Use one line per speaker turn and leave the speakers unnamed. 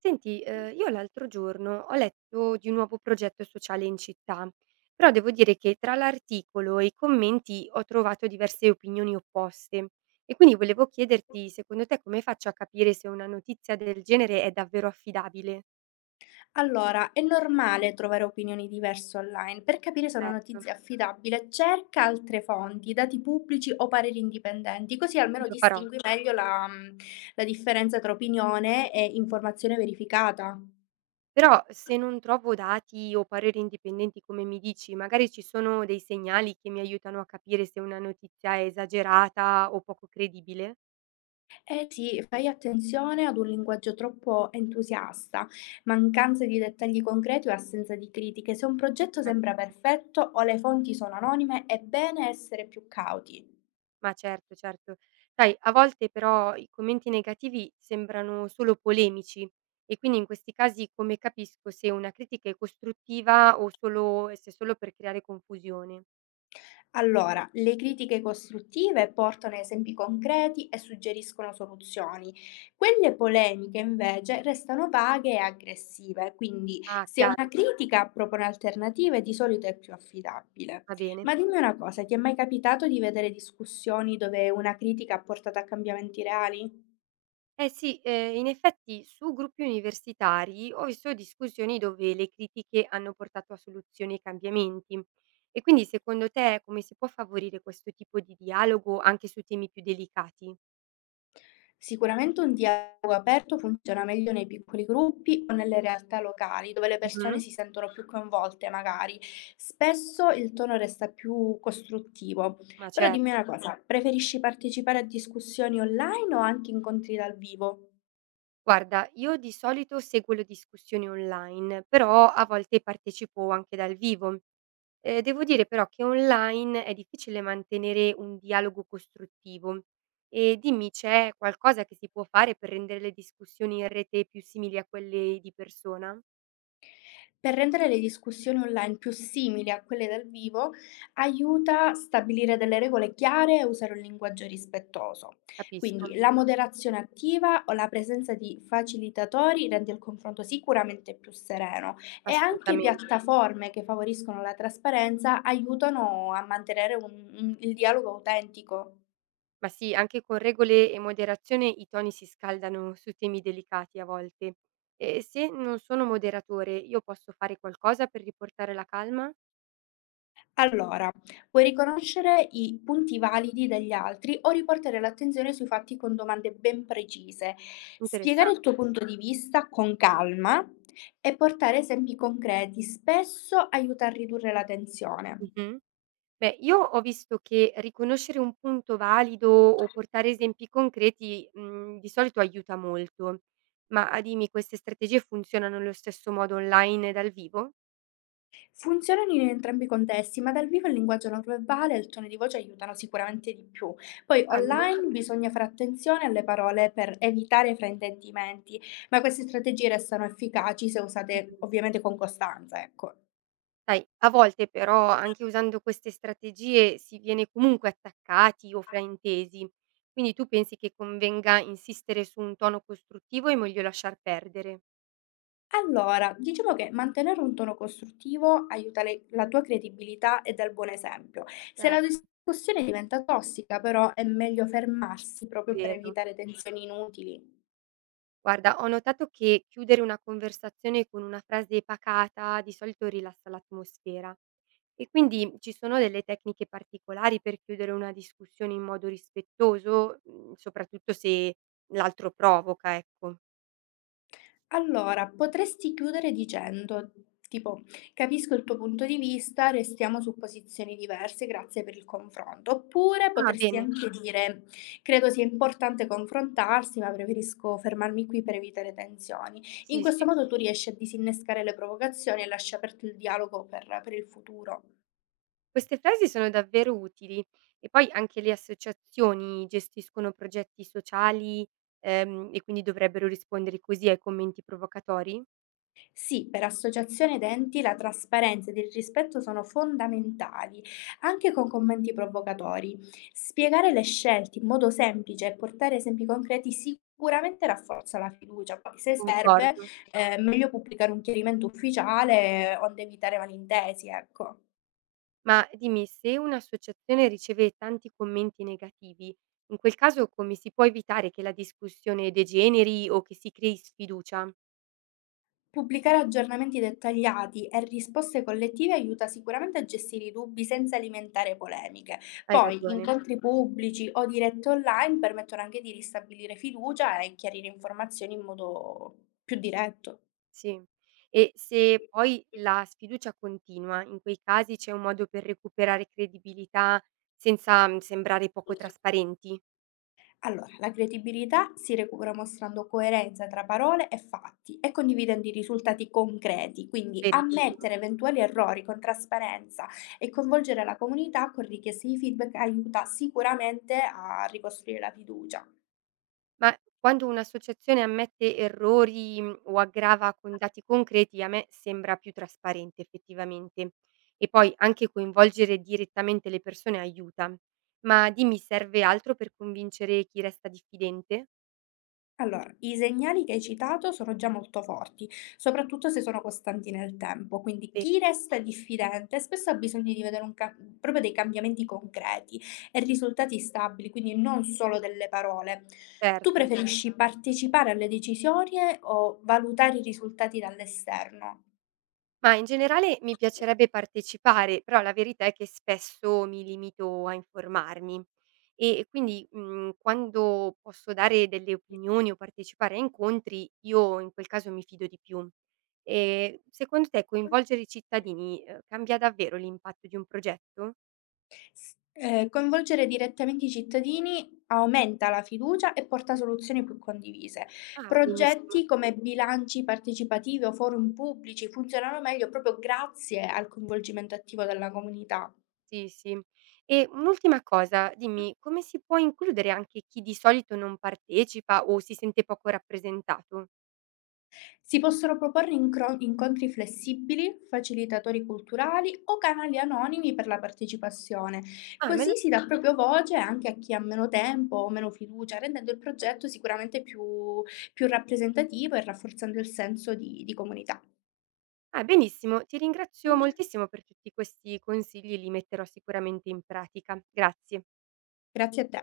Senti, io l'altro giorno ho letto di un nuovo progetto sociale in città, però devo dire che tra l'articolo e i commenti ho trovato diverse opinioni opposte e quindi volevo chiederti, secondo te, come faccio a capire se una notizia del genere è davvero affidabile?
Allora, è normale trovare opinioni diverse online. Per capire se una
Certo,
notizia è affidabile, cerca altre fonti, dati pubblici o pareri indipendenti, così
sì,
almeno
lo farò.
distingui meglio la differenza tra opinione e informazione verificata.
Però se non trovo dati o pareri indipendenti come mi dici, magari ci sono dei segnali che mi aiutano a capire se una notizia è esagerata o poco credibile?
Eh sì, fai attenzione ad un linguaggio troppo entusiasta, mancanza di dettagli concreti o assenza di critiche. Se un progetto sembra
Capito.
perfetto o le fonti sono anonime, è bene essere più cauti.
Ma certo, certo. Sai, a volte però i commenti negativi sembrano solo polemici e quindi in questi casi come capisco se una critica è costruttiva o solo, se è solo per creare confusione?
Allora, le critiche costruttive portano a esempi concreti e suggeriscono soluzioni. Quelle polemiche invece restano vaghe e aggressive, quindi
Ah,
se una
chiaro,
critica propone alternative di solito è più affidabile.
va bene.
Ma dimmi una cosa, ti è mai capitato di vedere discussioni dove una critica ha portato a cambiamenti reali?
Eh sì, in effetti su gruppi universitari ho visto discussioni dove le critiche hanno portato a soluzioni e cambiamenti. E quindi secondo te come si può favorire questo tipo di dialogo anche su temi più delicati?
Sicuramente un dialogo aperto funziona meglio nei piccoli gruppi o nelle realtà locali, dove le persone
Mhm.
si sentono più coinvolte magari. Spesso il tono resta più costruttivo.
Ma
Però dimmi
certo.
una cosa, preferisci partecipare a discussioni online o anche incontri dal vivo?
Guarda, io di solito seguo le discussioni online, però a volte partecipo anche dal vivo. Devo dire però che online è difficile mantenere un dialogo costruttivo. E dimmi, c'è qualcosa che si può fare per rendere le discussioni in rete più simili a quelle di persona?
Per rendere le discussioni online più simili a quelle dal vivo, aiuta a stabilire delle regole chiare e usare un linguaggio rispettoso.
Capisco,
Quindi la moderazione attiva o la presenza di facilitatori rende il confronto sicuramente più sereno e anche
assolutamente.
piattaforme che favoriscono la trasparenza aiutano a mantenere il dialogo autentico.
Ma sì, anche con regole e moderazione i toni si scaldano su temi delicati a volte. E se non sono moderatore, io posso fare qualcosa per riportare la calma?
Allora, puoi riconoscere i punti validi degli altri o riportare l'attenzione sui fatti con domande ben precise.
Interessan.
Spiegare il tuo punto di vista con calma e portare esempi concreti spesso aiuta a ridurre la tensione.
Mh-mh. Beh, io ho visto che riconoscere un punto valido o portare esempi concreti, di solito aiuta molto. Ma ah, dimmi, queste strategie funzionano allo stesso modo online e dal vivo?
Funzionano in entrambi i contesti, ma dal vivo il linguaggio non verbale e il tono di voce aiutano sicuramente di più. Poi
Ah, non lo
online
sapevo.
bisogna fare attenzione alle parole per evitare fraintendimenti, ma queste strategie restano efficaci se usate
Mh-mh.
ovviamente con costanza, ecco.
Sai, a volte però anche usando queste strategie si viene comunque attaccati o fraintesi. Quindi tu pensi che convenga insistere su un tono costruttivo e meglio lasciar perdere?
Allora, diciamo che mantenere un tono costruttivo aiuta la tua credibilità e dà il buon esempio. Se la
Certo.
discussione diventa tossica, però, è meglio fermarsi proprio per
Vero.
evitare tensioni inutili.
Guarda, ho notato che chiudere una conversazione con una frase pacata di solito rilassa l'atmosfera. E quindi ci sono delle tecniche particolari per chiudere una discussione in modo rispettoso, soprattutto se l'altro provoca, ecco.
Allora, potresti chiudere dicendo, tipo: "Capisco il tuo punto di vista, restiamo su posizioni diverse, grazie per il confronto." Oppure
Ah,
potresti
bene.
anche dire: "Credo sia importante confrontarsi, ma preferisco fermarmi qui per evitare tensioni." In
Sì,
questo
sì.
modo tu riesci a disinnescare le provocazioni e lasci aperto il dialogo per il futuro.
Queste frasi sono davvero utili. E poi anche le associazioni gestiscono progetti sociali, e quindi dovrebbero rispondere così ai commenti provocatori?
Sì, per associazioni ed enti la trasparenza ed il rispetto sono fondamentali, anche con commenti provocatori. Spiegare le scelte in modo semplice e portare esempi concreti sicuramente rafforza la fiducia. Poi, se serve,
Concordo.
meglio pubblicare un chiarimento ufficiale onde evitare malintesi, ecco.
Ma dimmi, se un'associazione riceve tanti commenti negativi, in quel caso come si può evitare che la discussione degeneri o che si crei sfiducia?
Pubblicare aggiornamenti dettagliati e risposte collettive aiuta sicuramente a gestire i dubbi senza alimentare polemiche.
Hai
Poi
ragione,
incontri pubblici o dirette online permettono anche di ristabilire fiducia e chiarire informazioni in modo più diretto.
sì. E se poi la sfiducia continua, in quei casi c'è un modo per recuperare credibilità senza sembrare poco trasparenti?
Allora, la credibilità si recupera mostrando coerenza tra parole e fatti e condividendo i risultati concreti, quindi Mm,
Verissimo.
ammettere eventuali errori con trasparenza e coinvolgere la comunità con richieste di feedback aiuta sicuramente a ricostruire la fiducia.
Ma quando un'associazione ammette errori, o aggrava con dati concreti, a me sembra più trasparente effettivamente. E poi anche coinvolgere direttamente le persone aiuta. Ma dimmi, serve altro per convincere chi resta diffidente?
Allora, i segnali che hai citato sono già molto forti, soprattutto se sono costanti nel tempo, quindi
Sì.
chi resta diffidente spesso ha bisogno di vedere un proprio dei cambiamenti concreti e risultati stabili, quindi non solo delle parole. Tu
Certo.
preferisci Certo. partecipare alle decisioni o valutare i risultati dall'esterno?
Ma in generale mi piacerebbe partecipare, però la verità è che spesso mi limito a informarmi e quindi, quando posso dare delle opinioni o partecipare a incontri, io in quel caso mi fido di più. Secondo te coinvolgere i cittadini, cambia davvero l'impatto di un progetto?
S Coinvolgere direttamente i cittadini aumenta la fiducia e porta a soluzioni più condivise.
Ah, benissimo.
Progetti come bilanci partecipativi o forum pubblici funzionano meglio proprio grazie al coinvolgimento attivo della comunità.
Sì, sì. E un'ultima cosa, dimmi, come si può includere anche chi di solito non partecipa o si sente poco rappresentato?
Si possono proporre incontri flessibili, facilitatori culturali o canali anonimi per la partecipazione.
Ah, me
Così si dà proprio voce anche a chi ha meno tempo o meno fiducia, rendendo il
lo.
progetto più rappresentativo e rafforzando il senso di comunità.
Ah, benissimo, ti ringrazio moltissimo per tutti questi consigli, li metterò sicuramente in pratica. Grazie.
Grazie a te.